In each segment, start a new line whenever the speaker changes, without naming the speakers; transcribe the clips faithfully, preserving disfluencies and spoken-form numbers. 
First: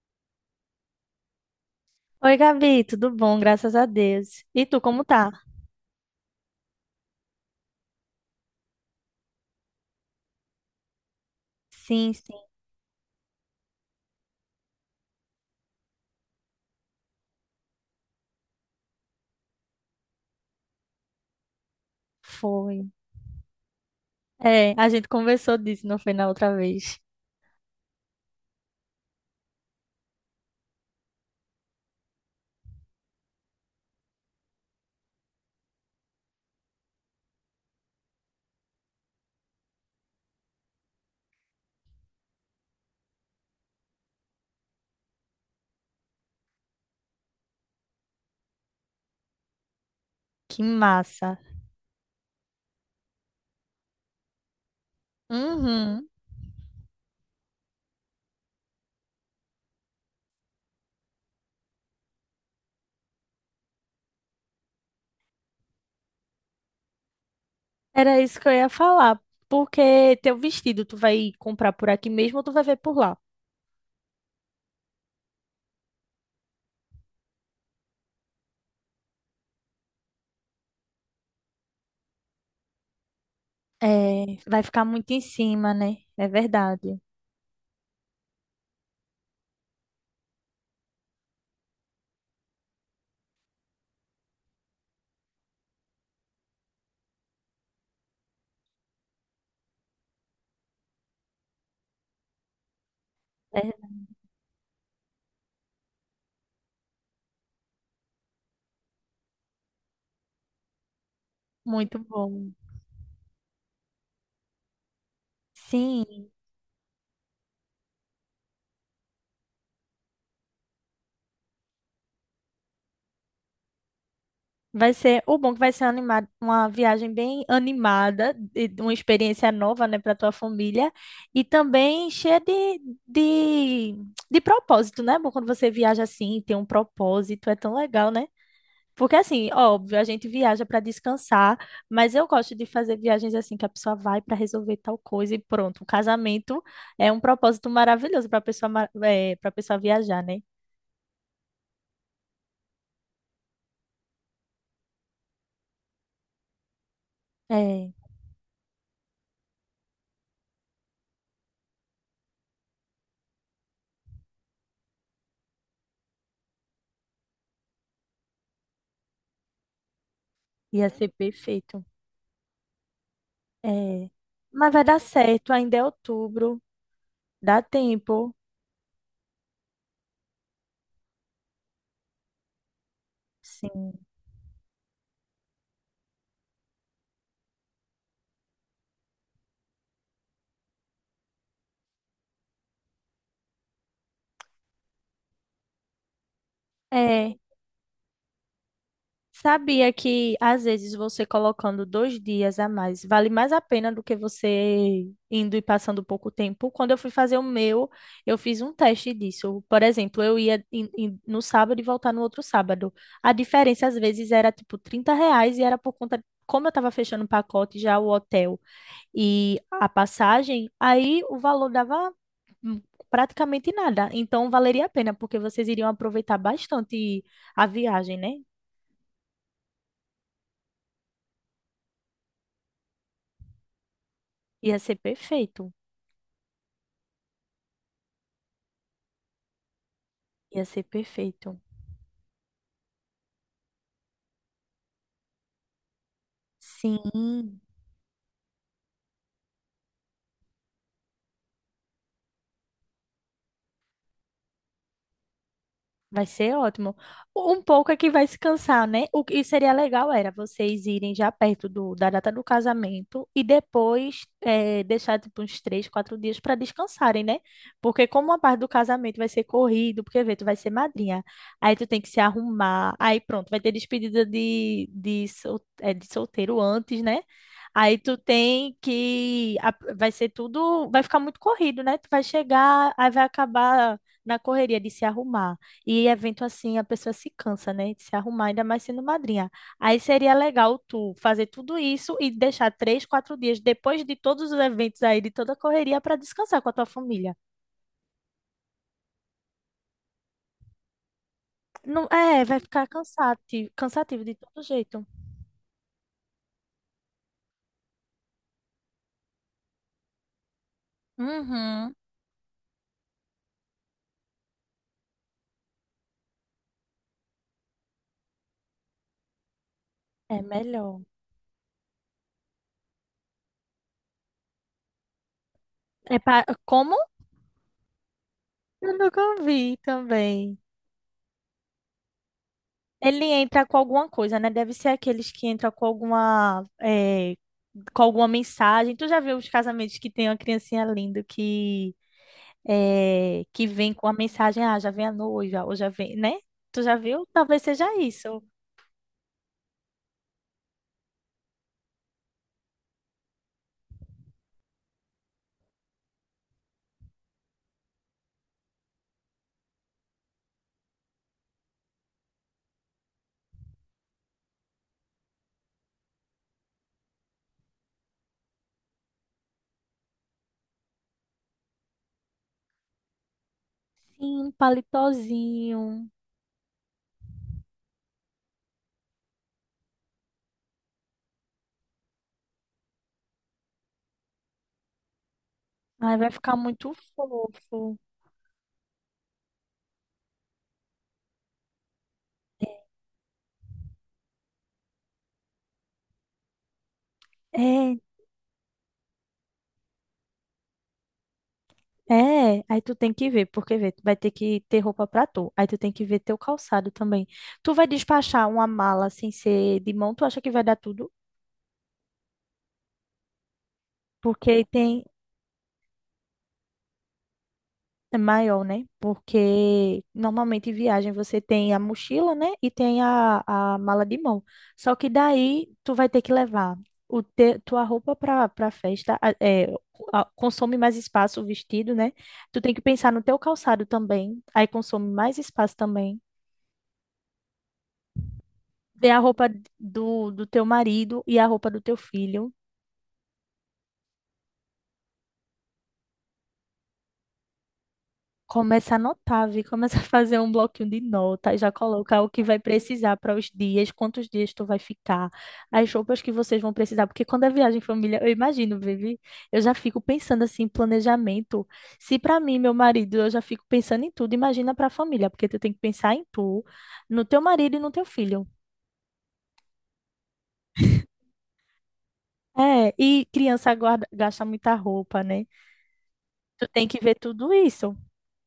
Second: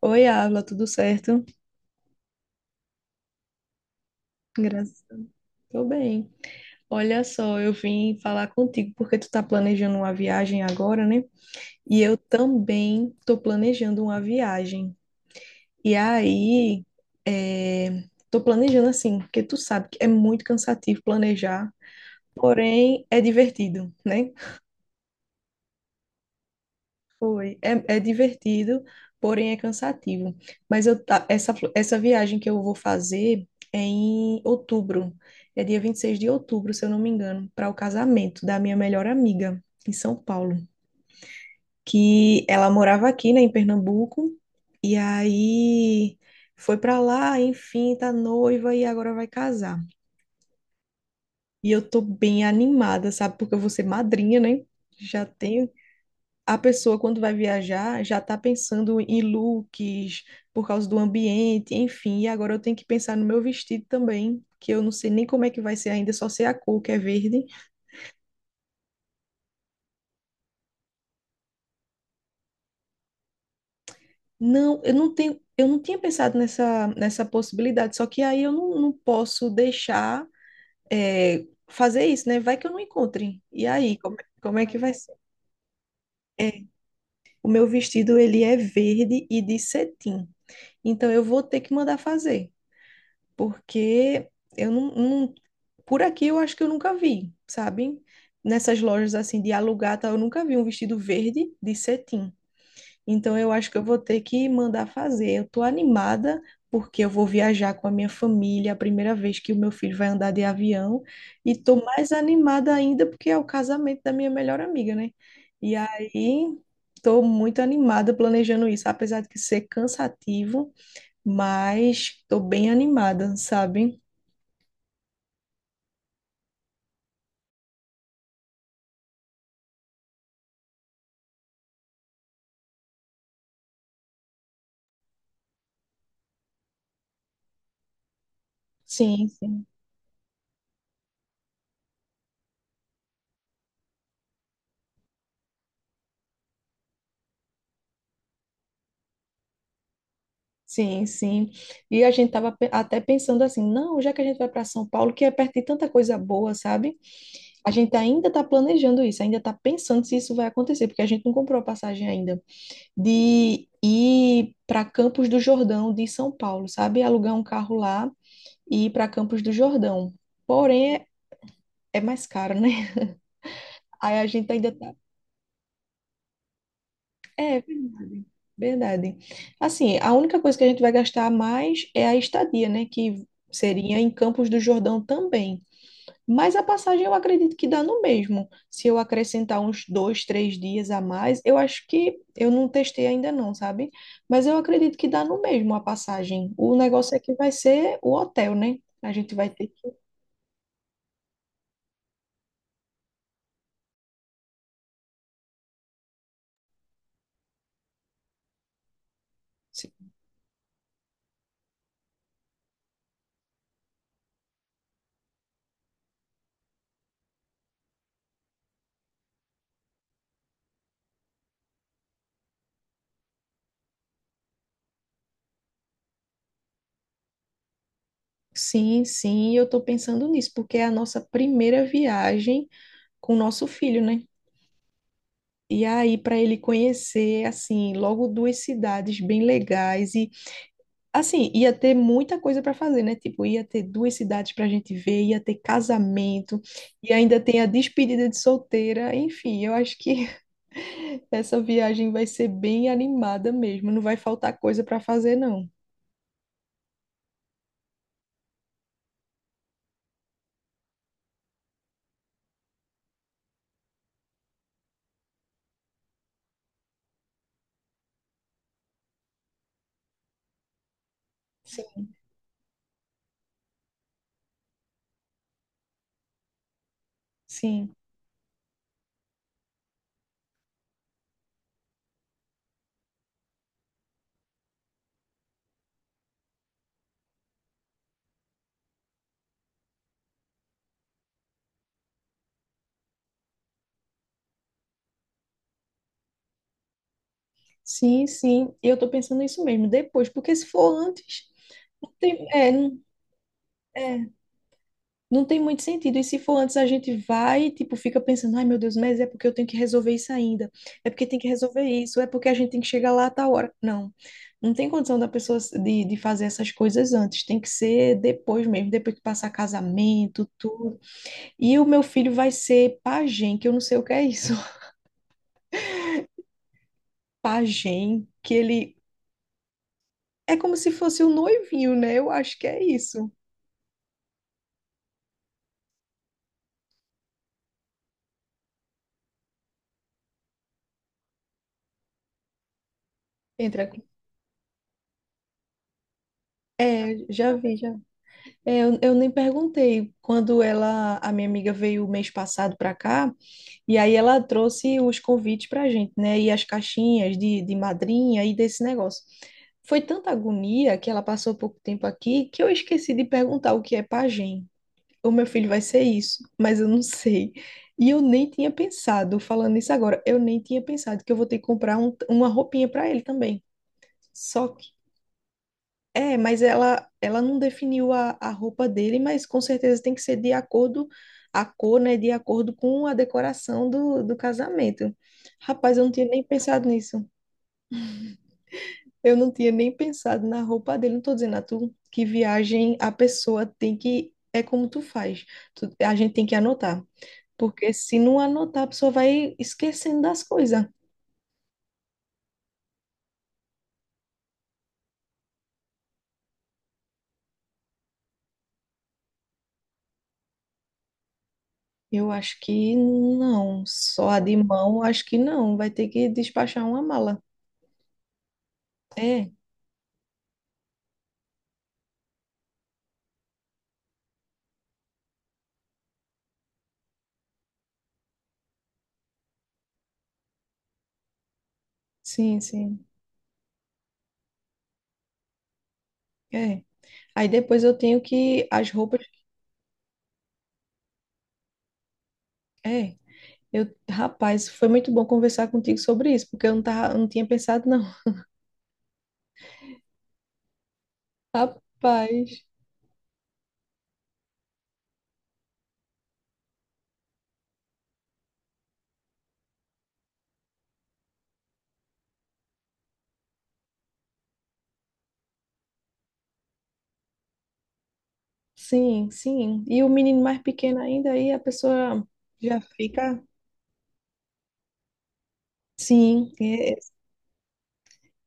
Oi, Avla, tudo certo?
Oi, Gabi, tudo bom? Graças a Deus. E tu,
Graças
como
a Deus,
tá?
tô bem. Olha só, eu vim falar contigo porque tu tá planejando uma viagem agora, né? E
Sim,
eu
sim,
também tô planejando uma viagem. E aí, é... tô planejando assim, porque tu sabe que é muito cansativo planejar,
foi.
porém é divertido, né?
É, a gente conversou disso, não foi na outra vez?
Foi. É, é divertido, porém é cansativo. Mas eu, ta- essa, fl- essa viagem que eu vou fazer é em outubro. É dia vinte e seis de outubro, se eu não me engano, para o casamento da minha melhor amiga em São Paulo. Que ela morava aqui, né, em Pernambuco, e aí foi para lá, enfim, tá noiva e agora vai casar.
Que massa.
E eu tô bem animada, sabe? Porque eu vou ser madrinha, né? Já tenho
Uhum.
a pessoa, quando vai viajar, já está pensando em looks, por causa do ambiente, enfim. E agora eu tenho que pensar no meu vestido também, que eu não sei nem como é que vai ser ainda, só sei a cor, que é verde.
Era isso que eu ia falar. Porque teu vestido, tu vai comprar por aqui mesmo ou tu vai ver por lá?
Não, eu não tenho, eu não tinha pensado nessa, nessa possibilidade, só que aí eu não, não posso deixar, é, fazer isso, né? Vai que eu não encontre. E aí, como, é,
É,
como
vai
é que
ficar
vai
muito
ser?
em cima, né? É
É,
verdade.
o meu vestido, ele é verde e de cetim. Então, eu vou ter que mandar fazer, porque eu não, não- por aqui eu acho que eu nunca vi, sabe? Nessas lojas assim de alugar, tá, eu nunca vi um vestido verde de cetim. Então eu
É
acho que eu vou ter que mandar fazer. Eu tô animada porque eu vou viajar com a minha família, a primeira vez que o meu filho vai andar de avião, e tô
muito
mais
bom.
animada ainda porque é o casamento da minha melhor amiga, né? E
Sim.
aí tô muito animada planejando isso, apesar de que ser cansativo, mas tô bem animada, sabe?
Vai ser, o bom é que vai ser animado, uma viagem bem animada, e uma experiência nova, né, para tua família e também cheia de, de, de propósito, né? É bom, quando você viaja assim, tem um propósito, é tão legal, né? Porque
Sim,
assim,
sim,
óbvio, a gente viaja para descansar, mas eu gosto de fazer viagens assim que a pessoa vai para resolver tal coisa e pronto. O casamento é um propósito maravilhoso para pessoa, para pessoa viajar, né?
sim, sim. E a gente estava até pensando assim, não, já que a gente vai para São Paulo, que é perto de tanta coisa boa, sabe? A
É,
gente ainda está planejando isso, ainda está pensando se isso vai acontecer, porque a gente não comprou a passagem ainda, de ir para Campos do Jordão de São Paulo, sabe? Alugar um carro lá e ir para Campos do Jordão.
ia
Porém, é,
ser perfeito.
é mais caro, né?
É,
Aí a gente ainda
mas vai
tá.
dar certo, ainda é outubro,
É,
dá tempo.
verdade. Assim, a única coisa que a gente vai gastar mais é a estadia, né? Que seria
Sim.
em Campos do Jordão também. Mas a passagem eu acredito que dá no mesmo. Se eu acrescentar uns dois, três dias a mais, eu acho que eu não testei ainda não, sabe? Mas eu acredito que dá no mesmo a passagem. O negócio é que
É,
vai ser o hotel, né? A gente vai ter que.
sabia que às vezes você colocando dois dias a mais vale mais a pena do que você indo e passando pouco tempo? Quando eu fui fazer o meu, eu fiz um teste disso. Por exemplo, eu ia em- em- no sábado e voltar no outro sábado. A diferença às vezes era tipo trinta reais e era por conta, como eu estava fechando o pacote já o hotel e a passagem, aí o valor dava hum, praticamente nada. Então valeria a pena, porque vocês iriam aproveitar bastante a viagem, né?
Sim, sim, eu tô pensando nisso, porque é a nossa primeira viagem com o nosso filho, né?
Ia ser perfeito.
E aí, para ele conhecer, assim, logo duas cidades bem legais e,
Ia ser
assim,
perfeito.
ia ter muita coisa para fazer, né? Tipo, ia ter duas cidades para a gente ver, ia ter casamento e ainda
Sim.
tem a despedida de solteira. Enfim, eu acho que essa viagem vai ser bem animada mesmo. Não vai faltar coisa para fazer, não.
Vai ser ótimo. Um pouco é que vai se cansar, né? O que seria legal era vocês irem já perto do, da data do casamento e depois eh, deixar tipo uns três, quatro dias para descansarem, né? Porque como a parte do casamento vai ser corrido, porque vê, tu vai ser madrinha, aí
Sim,
tu tem que se arrumar, aí pronto, vai ter despedida de, de, sol, eh, de solteiro antes, né?
sim,
Aí tu tem que. a- Vai ser tudo. Vai ficar muito corrido, né? Tu vai chegar, aí vai acabar na correria de se arrumar e evento assim, a pessoa se cansa, né? De se arrumar, ainda mais sendo madrinha. Aí seria legal tu fazer tudo isso e deixar três, quatro dias depois de todos os eventos aí, de toda a correria, para descansar com a tua família.
sim, sim. Eu tô pensando nisso mesmo. Depois, porque se for antes,
Não,
não
é,
tem,
vai
é,
ficar
não-
cansativo, cansativo
é.
de todo jeito.
Não tem muito sentido. E se for antes, a gente vai, e, tipo, fica pensando, ai meu Deus, mas é porque eu tenho que resolver isso ainda. É porque tem que resolver
Uhum.
isso, é porque a gente tem que chegar lá a tal hora. Não. Não tem condição da pessoa se- de, de fazer essas coisas antes. Tem que ser depois mesmo, depois que passar
É
casamento, tudo.
melhor.
E o meu filho vai ser pajem, que eu não sei o que é isso.
É pra, como?
Pajem, que ele
Eu nunca vi
é
também.
como se fosse o noivinho, né? Eu acho que é
Ele
isso.
entra com alguma coisa, né? Deve ser aqueles que entram com alguma, é, com alguma mensagem. Tu já viu os casamentos que tem uma criancinha linda que eh, que
Entra.
vem com a mensagem, ah, já vem a noiva, ou já vem, né? Tu já
É,
viu?
já
Talvez
vi,
seja
já.
isso.
É, eu, eu nem perguntei quando ela, a minha amiga veio mês passado para cá, e aí ela trouxe os convites para a gente, né? E as caixinhas de, de madrinha e desse negócio. Foi tanta agonia que ela passou pouco tempo aqui que eu esqueci de perguntar o que é pajem. O meu filho vai ser isso, mas eu não sei. E eu nem tinha pensado, falando isso agora, eu nem tinha pensado que eu vou ter que comprar um- uma roupinha para ele também.
Sim, um
Só
palitozinho.
é, mas ela, ela não definiu a, a roupa dele, mas com certeza tem que ser de acordo, a cor, né, de acordo com a decoração do, do casamento. Rapaz, eu não
Aí
tinha
vai
nem
ficar
pensado
muito
nisso.
fofo.
Eu não tinha nem pensado na roupa dele. Não tô dizendo a tu que viagem a pessoa tem que, é como tu faz. Tu- a gente tem que anotar, porque
É,
se não anotar, a pessoa vai esquecendo das coisas.
é. Aí tu tem que ver, porque vê, tu vai ter que ter roupa pra tu. Aí tu tem que ver teu calçado também. Tu vai despachar uma mala sem ser de mão, tu acha que vai dar tudo?
Eu acho que não, só a de
Porque
mão,
tem.
acho que não. Vai ter que despachar uma mala.
É maior, né?
É,
Porque normalmente em viagem você tem a mochila, né? E tem a, a mala de mão. Só que daí tu vai ter que levar o te, tua roupa para para festa, a- é, a- consome mais espaço o vestido, né?
sim,
Tu tem que
sim.
pensar no teu calçado também, aí consome mais espaço também.
É. Aí depois eu tenho que as
Tem a
roupas.
roupa do, do teu marido e a roupa do teu filho.
É. Eu, rapaz, foi muito bom conversar contigo sobre isso, porque eu não tava, eu não tinha pensado, não.
Começa a anotar, vi, começa a fazer um bloquinho de nota, já coloca o que vai
Rapaz.
precisar para os dias, quantos dias tu vai ficar, as roupas que vocês vão precisar, porque quando é viagem em família, eu imagino, Vivi, eu já fico pensando assim, em planejamento. Se para mim, meu marido, eu já fico pensando em tudo, imagina para a família, porque tu tem que pensar em tu, no teu marido e no teu filho.
Sim, sim. E o menino mais pequeno ainda, aí a pessoa já
É, e
fica.
criança guarda, gasta muita roupa, né?
Sim.
Tu tem
É.
que ver tudo isso.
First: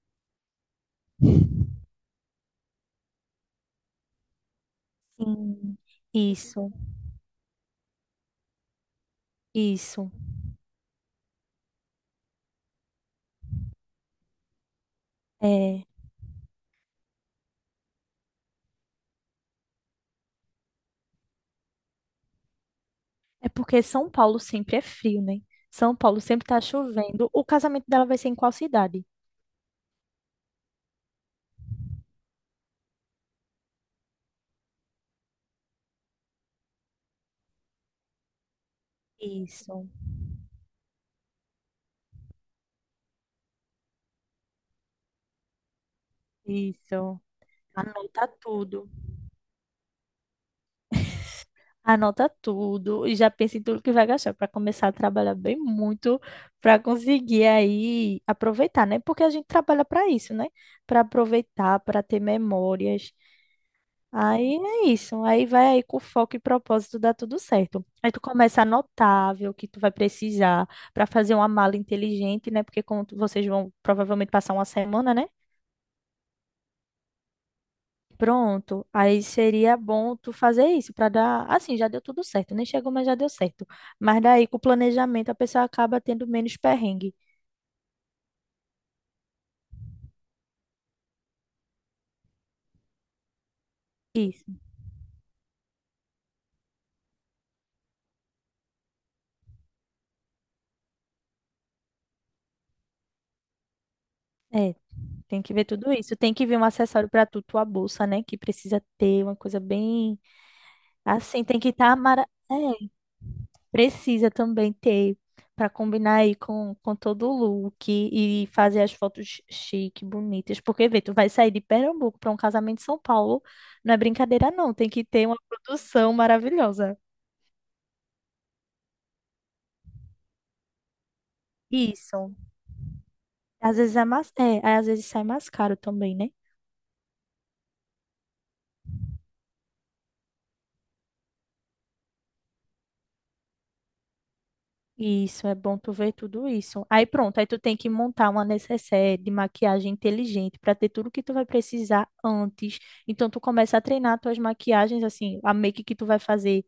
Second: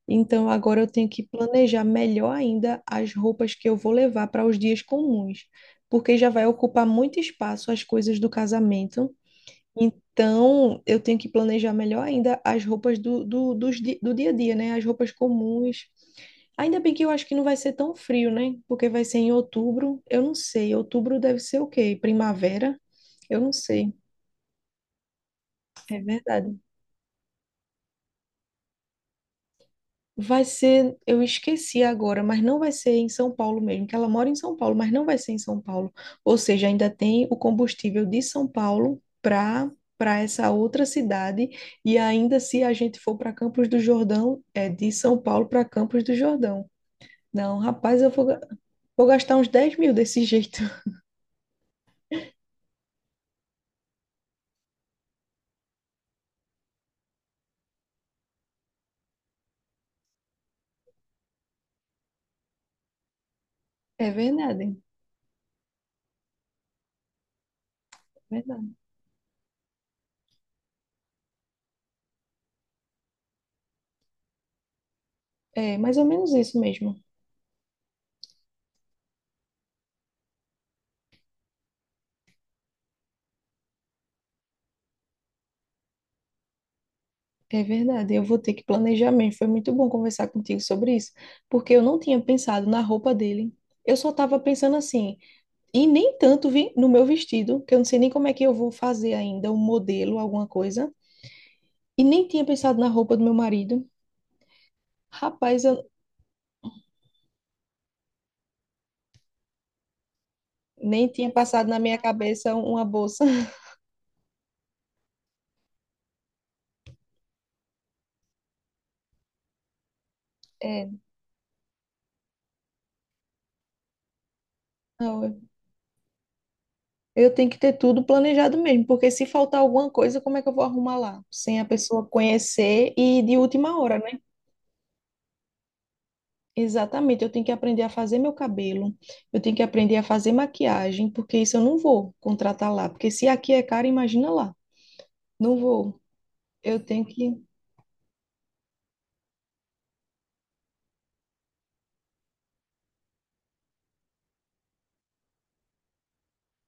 Então agora eu tenho que planejar melhor ainda as roupas que eu vou levar para os dias comuns,
Sim,
porque já vai
isso,
ocupar muito espaço as coisas do casamento.
isso.
Então, eu tenho que planejar melhor ainda as roupas do, do, dos di- do dia a dia, né? As roupas
É.
comuns. Ainda bem que eu acho que não vai ser tão frio, né? Porque vai ser em outubro. Eu não sei. Outubro deve ser o quê? Primavera? Eu
É
não
porque
sei.
São Paulo sempre é frio, né? São
É
Paulo sempre
verdade.
tá chovendo. O casamento dela vai ser em qual cidade?
Vai ser, eu esqueci agora, mas não vai ser em São Paulo mesmo, que ela mora em São Paulo, mas não vai ser em São Paulo. Ou seja, ainda tem o combustível de São Paulo para
Isso,
para essa outra cidade e ainda se a gente for para Campos do Jordão, é de São Paulo para Campos do Jordão.
isso.
Não, rapaz, eu
Anota
vou, ga-
tudo.
vou gastar uns dez mil desse jeito.
Anota tudo e já pensa em tudo que vai gastar para começar a trabalhar bem muito para conseguir aí aproveitar, né? Porque a gente trabalha para isso, né? Para aproveitar, para ter memórias.
É
Aí
verdade,
é isso. Aí vai aí com foco e propósito, dá tudo certo. Aí tu
é
começa a
verdade.
anotar, ver o que tu vai precisar para fazer uma mala inteligente, né? Porque como tu- vocês vão provavelmente passar uma semana, né?
É mais ou menos isso mesmo.
Pronto. Aí seria bom tu fazer isso para dar, assim, já deu tudo certo. Nem chegou, mas já deu certo. Mas daí com o planejamento a pessoa acaba tendo menos perrengue.
É verdade, eu vou ter que planejar mesmo. Foi muito bom conversar contigo sobre isso, porque eu não tinha pensado na roupa dele. Eu só estava
Isso.
pensando assim, e nem tanto vi no meu vestido, que eu não sei nem como é que eu vou fazer ainda, um modelo, alguma coisa. E nem tinha pensado na roupa do meu marido.
É, tem que ver
Rapaz, eu
tudo isso. Tem que ver um acessório para tu, tua bolsa, né? Que precisa ter uma coisa bem
nem tinha
assim, tem
passado
que
na
estar
minha
mara...
cabeça uma
É.
bolsa.
Precisa também ter para combinar aí com, com todo o look e fazer as fotos chique, bonitas. Porque,
É,
vê, tu vai sair de Pernambuco para um casamento em São Paulo, não é brincadeira, não. Tem que ter uma
não,
produção maravilhosa.
eu tenho que ter tudo planejado mesmo, porque se faltar alguma coisa, como é que eu vou arrumar lá? Sem a pessoa
Isso.
conhecer e de última
Às vezes
hora,
é mais, é, aí às vezes sai mais caro também, né?
exatamente, eu tenho que aprender a fazer meu cabelo, eu tenho que aprender a fazer maquiagem, porque isso eu não vou contratar lá, porque se aqui é caro, imagina lá.
Isso, é
Não
bom tu
vou.
ver tudo
Eu
isso.
tenho
Aí pronto,
que.
aí tu tem que montar uma necessaire de maquiagem inteligente para ter tudo que tu vai precisar antes. Então tu começa a treinar tuas maquiagens, assim, a make que tu vai fazer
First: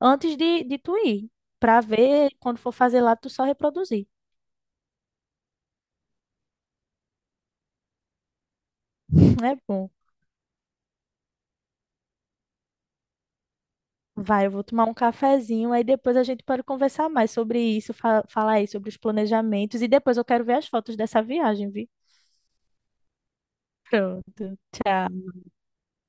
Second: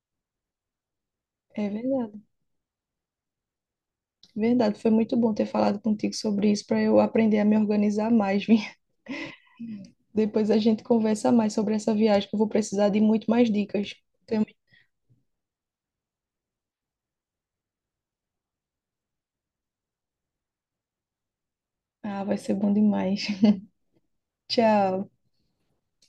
antes de, de tu ir,
É
para
verdade,
ver quando for fazer lá, tu só reproduzir.
verdade. Foi muito bom ter falado contigo sobre isso para eu aprender a me organizar mais, viu?
É bom.
Depois a gente conversa mais sobre essa viagem, que eu vou precisar de muito mais dicas. Tem-
Vai, eu vou tomar um cafezinho, aí depois a gente pode conversar mais sobre isso, fa- falar aí sobre os planejamentos, e depois eu quero ver as fotos dessa viagem, viu?
Ah, vai ser bom demais.
Pronto.
Tchau.